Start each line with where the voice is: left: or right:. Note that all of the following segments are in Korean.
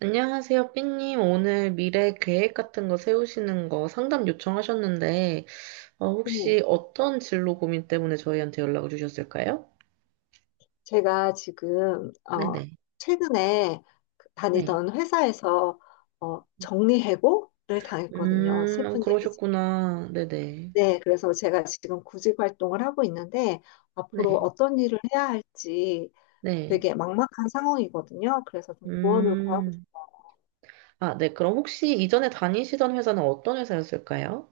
right: 안녕하세요, 삐님. 오늘 미래 계획 같은 거 세우시는 거 상담 요청하셨는데,
left: 네,
right: 혹시 어떤 진로 고민 때문에 저희한테 연락을 주셨을까요?
left: 제가 지금
right: 네네,
left: 최근에
right: 네.
left: 다니던 회사에서 정리해고를 당했거든요. 슬픈 얘기죠.
right: 그러셨구나. 네네,
left: 네, 그래서 제가 지금 구직 활동을 하고 있는데 앞으로
right: 네,
left: 어떤 일을 해야 할지
right: 네.
left: 되게 막막한 상황이거든요. 그래서 좀 조언을 구하고
right: 음,
left: 싶어요.
right: 아, 네. 그럼 혹시 이전에 다니시던 회사는 어떤 회사였을까요?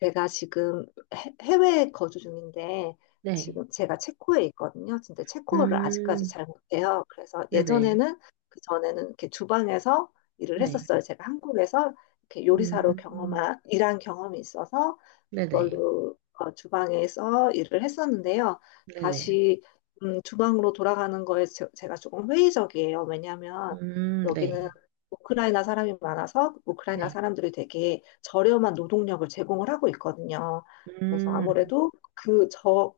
left: 제가 지금 해외에 거주 중인데
right: 네.
left: 지금 제가 체코에 있거든요. 근데 체코어를 아직까지
right: 음,
left: 잘 못해요. 그래서
right: 네네,
left: 예전에는 그 전에는 이렇게 주방에서 일을
right: 네.
left: 했었어요. 제가 한국에서 이렇게 요리사로
right: 음,
left: 경험한 일한 경험이 있어서
right: 네네,
left: 그걸로 주방에서 일을 했었는데요.
right: 네네.
left: 다시 주방으로 돌아가는 거에 제가 조금 회의적이에요. 왜냐하면 여기는
right: 네,
left: 우크라이나 사람이 많아서 우크라이나
right: 네.
left: 사람들이 되게 저렴한 노동력을 제공을 하고 있거든요. 그래서
right: 음,
left: 아무래도 그 저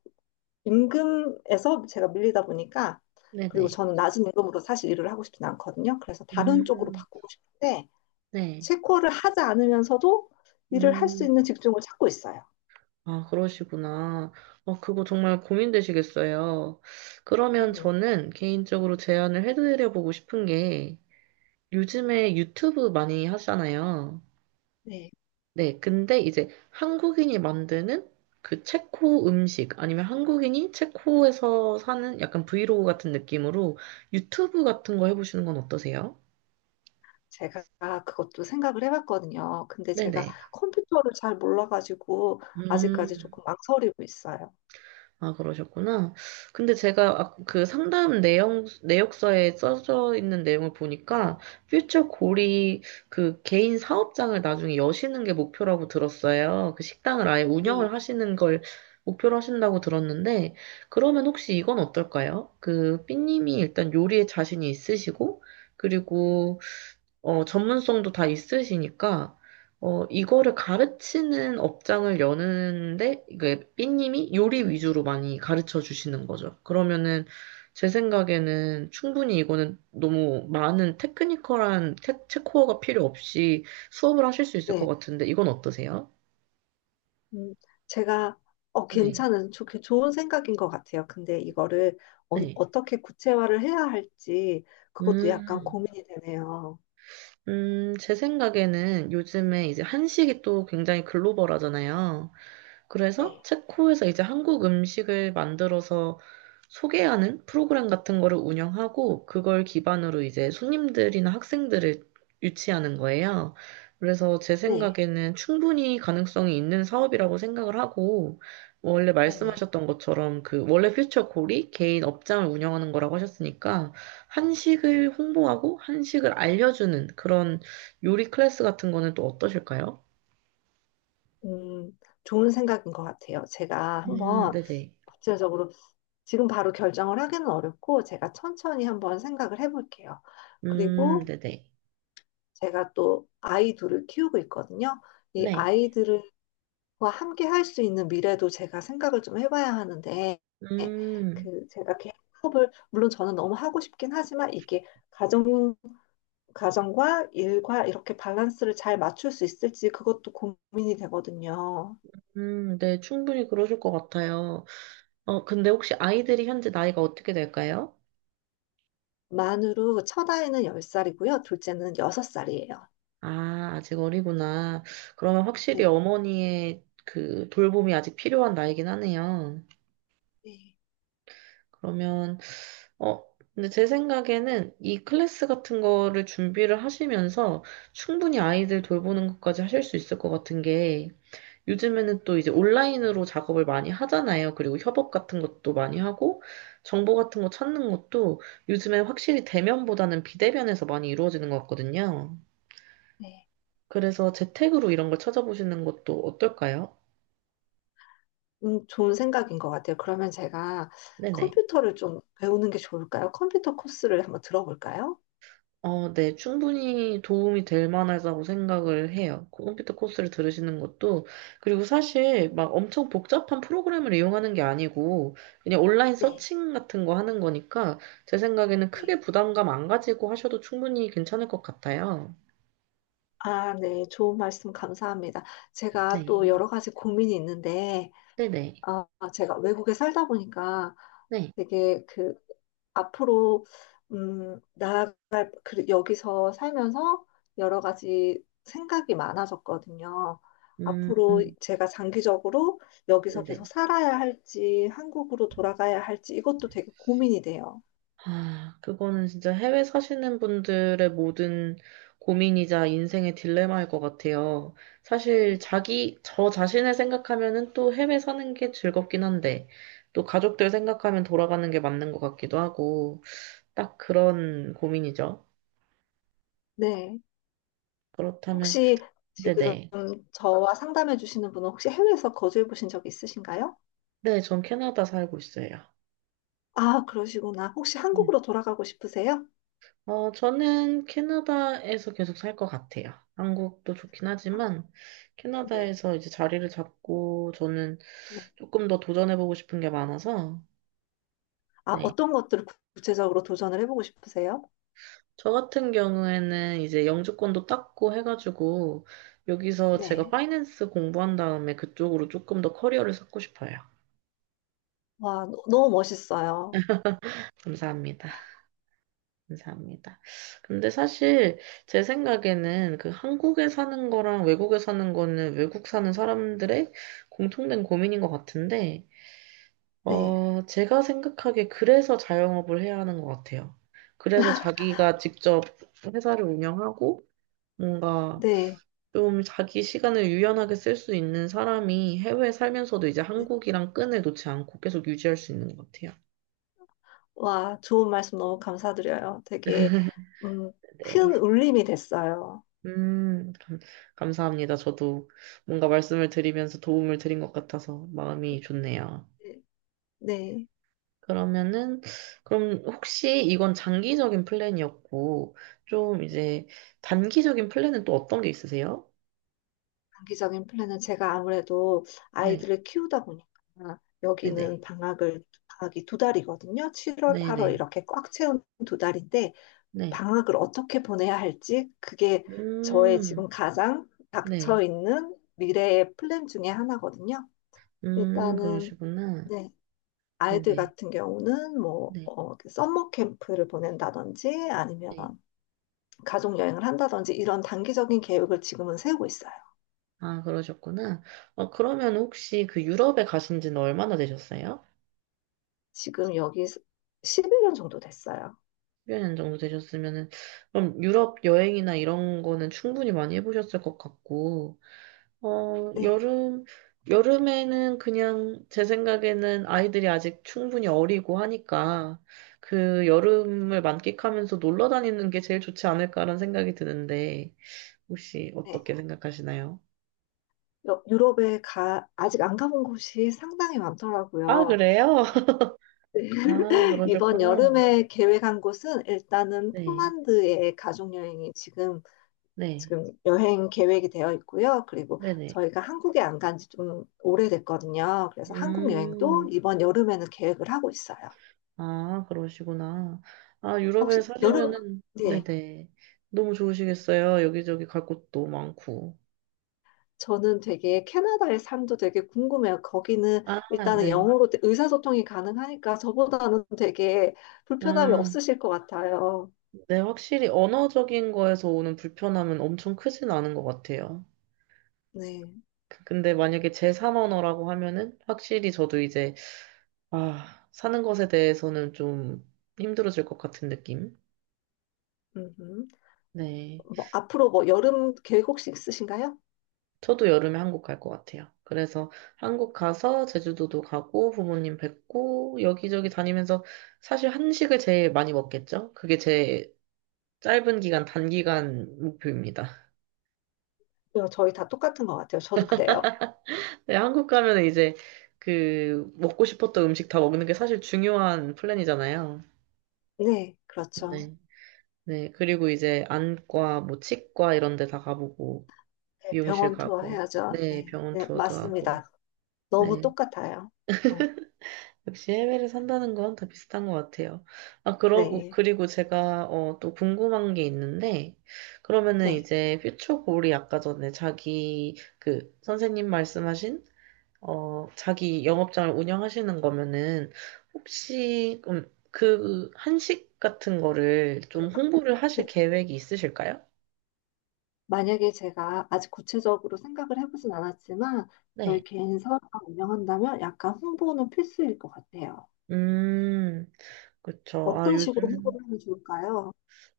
left: 임금에서 제가 밀리다 보니까 그리고
right: 네네.
left: 저는 낮은 임금으로 사실 일을 하고 싶진 않거든요. 그래서 다른 쪽으로
right: 음,
left: 바꾸고 싶은데
right: 네.
left: 체코를 하지 않으면서도 일을 할 수
right: 음,
left: 있는 직종을 찾고 있어요.
right: 아, 그러시구나. 어, 그거 정말 고민되시겠어요. 그러면
left: 네.
right: 저는 개인적으로 제안을 해드려보고 싶은 게 요즘에 유튜브 많이 하잖아요.
left: 네.
right: 네. 근데 이제 한국인이 만드는 그 체코 음식 아니면 한국인이 체코에서 사는 약간 브이로그 같은 느낌으로 유튜브 같은 거 해보시는 건 어떠세요?
left: 제가 그것도 생각을 해봤거든요. 근데 제가
right: 네네.
left: 컴퓨터를 잘 몰라가지고 아직까지
right: 음.
left: 조금 망설이고 있어요.
right: 아, 그러셨구나. 근데 제가 그 상담 내용, 내역서에 써져 있는 내용을 보니까 퓨처 골이 그 개인 사업장을 나중에 여시는 게 목표라고 들었어요. 그 식당을 아예
left: 네.
right: 운영을 하시는 걸 목표로 하신다고 들었는데, 그러면 혹시 이건 어떨까요? 그 삐님이 일단 요리에 자신이 있으시고, 그리고 전문성도 다 있으시니까, 이거를 가르치는 업장을 여는데, 이게 삐님이 요리 위주로 많이 가르쳐 주시는 거죠. 그러면은, 제 생각에는 충분히 이거는 너무 많은 체코어가 필요 없이 수업을 하실 수 있을 것
left: 네.
right: 같은데, 이건 어떠세요?
left: 음, 제가
right: 네.
left: 괜찮은 좋은 생각인 것 같아요. 근데 이거를
right: 네.
left: 어떻게 구체화를 해야 할지 그것도 약간
right: 음,
left: 고민이 되네요.
right: 제 생각에는 요즘에 이제 한식이 또 굉장히 글로벌하잖아요. 그래서
left: 네.
right: 체코에서 이제 한국 음식을 만들어서 소개하는 프로그램 같은 거를 운영하고 그걸 기반으로 이제 손님들이나 학생들을 유치하는 거예요. 그래서 제
left: 네,
right: 생각에는 충분히 가능성이 있는 사업이라고 생각을 하고 원래
left: 네네.
right: 말씀하셨던 것처럼 그 원래 퓨처콜이 개인 업장을 운영하는 거라고 하셨으니까
left: 네.
right: 한식을 홍보하고 한식을 알려주는 그런 요리 클래스 같은 거는 또 어떠실까요?
left: 음, 좋은 생각인 것 같아요. 제가 한번
right: 네네.
left: 구체적으로 지금 바로 결정을 하기는 어렵고 제가 천천히 한번 생각을 해볼게요. 그리고
right: 네네.
left: 제가 또 아이 둘을 키우고 있거든요. 이
right: 네.
left: 아이들을 와, 함께 할 수 있는 미래도 제가 생각을 좀 해봐야 하는데,
right: 음,
left: 그, 제가 개인 사업을, 물론 저는 너무 하고 싶긴 하지만, 이게 가정, 가정과 일과 이렇게 밸런스를 잘 맞출 수 있을지 그것도 고민이 되거든요.
right: 네, 충분히 그러실 것 같아요. 어, 근데 혹시 아이들이 현재 나이가 어떻게 될까요?
left: 만으로 첫 아이는 열 살이고요 둘째는 여섯 살이에요.
right: 아, 아직 어리구나. 그러면 확실히
left: 네.
right: 어머니의 그 돌봄이 아직 필요한 나이긴 하네요.
left: 네.
right: 그러면, 어, 근데 제 생각에는 이 클래스 같은 거를 준비를 하시면서 충분히 아이들 돌보는 것까지 하실 수 있을 것 같은 게 요즘에는 또 이제 온라인으로 작업을 많이 하잖아요. 그리고 협업 같은 것도 많이 하고, 정보 같은 거 찾는 것도 요즘에 확실히 대면보다는 비대면에서 많이 이루어지는 것 같거든요.
left: 네.
right: 그래서 재택으로 이런 걸 찾아보시는 것도 어떨까요?
left: 좋은 생각인 것 같아요. 그러면 제가
right: 네네.
left: 컴퓨터를 좀 배우는 게 좋을까요? 컴퓨터 코스를 한번 들어볼까요?
right: 어, 네, 충분히 도움이 될 만하다고 생각을 해요. 컴퓨터 코스를 들으시는 것도. 그리고 사실 막 엄청 복잡한 프로그램을 이용하는 게 아니고, 그냥 온라인
left: 네.
right: 서칭 같은 거 하는 거니까, 제 생각에는
left: 네.
right: 크게 부담감 안 가지고 하셔도 충분히 괜찮을 것 같아요.
left: 아, 네. 좋은 말씀 감사합니다. 제가
right: 네,
left: 또 여러 가지 고민이 있는데,
right: 네네,
left: 어, 제가 외국에 살다 보니까
right: 네.
left: 되게 그 앞으로 나아갈 여기서 살면서 여러 가지 생각이 많아졌거든요. 앞으로
right: 음,
left: 제가 장기적으로 여기서 계속
right: 네네.
left: 살아야 할지, 한국으로 돌아가야 할지 이것도 되게 고민이 돼요.
right: 아, 그거는 진짜 해외 사시는 분들의 모든 고민이자 인생의 딜레마일 것 같아요. 사실 저 자신을 생각하면은 또 해외 사는 게 즐겁긴 한데, 또 가족들 생각하면 돌아가는 게 맞는 것 같기도 하고, 딱 그런 고민이죠.
left: 네.
right: 그렇다면,
left: 혹시 지금
right: 네네.
left: 저와 상담해 주시는 분은 혹시 해외에서 거주해 보신 적 있으신가요?
right: 네, 네, 전 캐나다 살고 있어요.
left: 아, 그러시구나. 혹시
right: 음.
left: 한국으로 돌아가고 싶으세요?
right: 어, 저는 캐나다에서 계속 살 것 같아요. 한국도 좋긴
left: 아,
right: 하지만,
left: 네,
right: 캐나다에서 이제 자리를 잡고, 저는
left: 네.
right: 조금 더 도전해보고 싶은 게 많아서,
left: 아,
right: 네.
left: 어떤 것들을 구체적으로 도전을 해보고 싶으세요?
right: 저 같은 경우에는 이제 영주권도 땄고 해가지고, 여기서 제가
left: 네.
right: 파이낸스 공부한 다음에 그쪽으로 조금 더 커리어를 쌓고 싶어요.
left: 와, 너무 멋있어요.
right: 감사합니다. 감사합니다. 근데 사실 제 생각에는 그 한국에 사는 거랑 외국에 사는 거는 외국 사는 사람들의 공통된 고민인 것 같은데,
left: 네,
right: 제가 생각하기에 그래서 자영업을 해야 하는 것 같아요. 그래서 자기가 직접 회사를 운영하고 뭔가
left: 네.
right: 좀 자기 시간을 유연하게 쓸 수 있는 사람이 해외에 살면서도 이제 한국이랑 끈을 놓지 않고 계속 유지할 수 있는 것 같아요.
left: 와, 좋은 말씀 너무 감사드려요. 되게, 음,
right: 네.
left: 큰 울림이 됐어요.
right: 음, 감- 감사합니다. 저도 뭔가 말씀을 드리면서 도움을 드린 것 같아서 마음이 좋네요.
left: 네. 네.
right: 그러면은, 그럼 혹시 이건 장기적인 플랜이었고, 좀 이제 단기적인 플랜은 또 어떤 게 있으세요?
left: 장기적인 플랜은 제가 아무래도
right: 네,
left: 아이들을 키우다 보니까 여기는
right: 네네,
left: 방학을 방학이 두 달이거든요. 7월,
right: 네네,
left: 8월
right: 네.
left: 이렇게 꽉 채운 두 달인데
right: 네, 네.
left: 방학을 어떻게 보내야 할지 그게 저의 지금
right: 음,
left: 가장 닥쳐
right: 네.
left: 있는 미래의 플랜 중에 하나거든요. 일단은
right: 그러시구나.
left: 네.
right: 네네,
left: 아이들
right: 네,
left: 같은 경우는 뭐
right: 네.
left: 그 썸머 캠프를 보낸다든지 아니면
right: 네.
left: 가족 여행을 한다든지 이런 단기적인 계획을 지금은 세우고 있어요.
right: 아, 그러셨구나. 어, 그러면 혹시 그 유럽에 가신 지는 얼마나 되셨어요?
left: 지금 여기 11년 정도 됐어요.
right: 1년 정도 되셨으면은, 그럼 유럽 여행이나 이런 거는 충분히 많이 해보셨을 것 같고, 어,
left: 네.
right: 여름, 여름에는 그냥 제 생각에는 아이들이 아직 충분히 어리고 하니까 그 여름을 만끽하면서 놀러 다니는 게 제일 좋지 않을까라는 생각이 드는데, 혹시
left: 네.
right: 어떻게 생각하시나요?
left: 유럽에 가, 아직 안 가본 곳이 상당히
right: 아,
left: 많더라고요.
right: 그래요?
left: 네.
right: 아,
left: 이번
right: 그러셨구나.
left: 여름에 계획한 곳은 일단은
right: 네,
left: 폴란드의 가족여행이 지금,
right: 네,
left: 지금 여행 계획이 되어 있고요. 그리고
right: 네네.
left: 저희가 한국에 안 간지 좀 오래됐거든요. 그래서 한국 여행도
right: 음.
left: 이번 여름에는 계획을 하고 있어요.
right: 아, 그러시구나. 아, 유럽에
left: 혹시 여름,
right: 사시면은,
left: 네.
right: 네네. 너무 좋으시겠어요. 여기저기 갈 곳도 많고.
left: 저는 되게 캐나다의 삶도 되게 궁금해요. 거기는
right: 아,
left: 일단은
right: 네.
left: 영어로 의사소통이 가능하니까 저보다는 되게 불편함이
right: 음,
left: 없으실 것 같아요.
right: 네, 확실히 언어적인 거에서 오는 불편함은 엄청 크진 않은 것 같아요.
left: 네.
right: 근데 만약에 제3 언어라고 하면은 확실히 저도 이제, 아, 사는 것에 대해서는 좀 힘들어질 것 같은 느낌?
left: 음흠.
right: 네.
left: 뭐 앞으로 뭐 여름 계획 혹시 있으신가요?
right: 저도 여름에 한국 갈 것 같아요. 그래서 한국 가서 제주도도 가고 부모님 뵙고 여기저기 다니면서 사실 한식을 제일 많이 먹겠죠? 그게 제 단기간 목표입니다.
left: 어, 저희 다 똑같은 것 같아요. 저도 그래요.
right: 네, 한국 가면 이제 그 먹고 싶었던 음식 다 먹는 게 사실 중요한 플랜이잖아요.
left: 네, 그렇죠.
right: 네. 네. 그리고 이제 안과, 뭐 치과 이런 데 다 가보고
left: 네,
right: 미용실
left: 병원 투어
right: 가고
left: 해야죠.
right: 네,
left: 네,
right: 병원
left: 네,
right: 투어도 하고
left: 맞습니다. 너무
right: 네.
left: 똑같아요. 어,
right: 역시 해외를 산다는 건 다 비슷한 것 같아요. 아, 그러고,
left: 네,
right: 그리고 제가, 또 궁금한 게 있는데, 그러면은
left: 네.
right: 이제 퓨처골이 아까 전에 선생님 말씀하신, 자기 영업장을 운영하시는 거면은, 혹시, 한식 같은 거를 좀 홍보를 하실 계획이 있으실까요?
left: 만약에 제가 아직 구체적으로 생각을 해보진 않았지만 저희
right: 네.
left: 개인 사업을 운영한다면 약간 홍보는 필수일 것 같아요.
right: 음, 그쵸.
left: 어떤 식으로 홍보를 하면 좋을까요?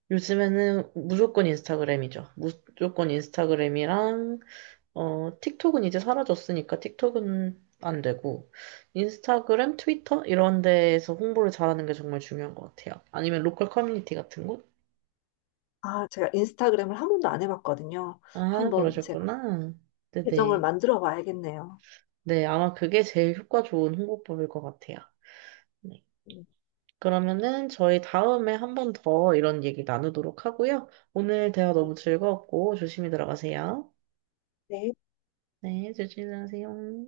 right: 요즘에는 무조건 인스타그램이죠. 무조건 인스타그램이랑 틱톡은 이제 사라졌으니까 틱톡은 안 되고, 인스타그램, 트위터? 이런 데에서 홍보를 잘하는 게 정말 중요한 것 같아요. 아니면 로컬 커뮤니티 같은 곳?
left: 아, 제가 인스타그램을 한 번도 안 해봤거든요.
right: 아,
left: 한번 제가
right: 그러셨구나.
left: 계정을
right: 네네.
left: 만들어 봐야겠네요.
right: 네, 아마 그게 제일 효과 좋은 홍보법일 것 같아요. 네.
left: 음,
right: 그러면은 저희 다음에 한번 더 이런 얘기 나누도록 하고요. 오늘 대화 너무 즐거웠고, 조심히 들어가세요.
left: 네.
right: 네, 조심히 들어가세요.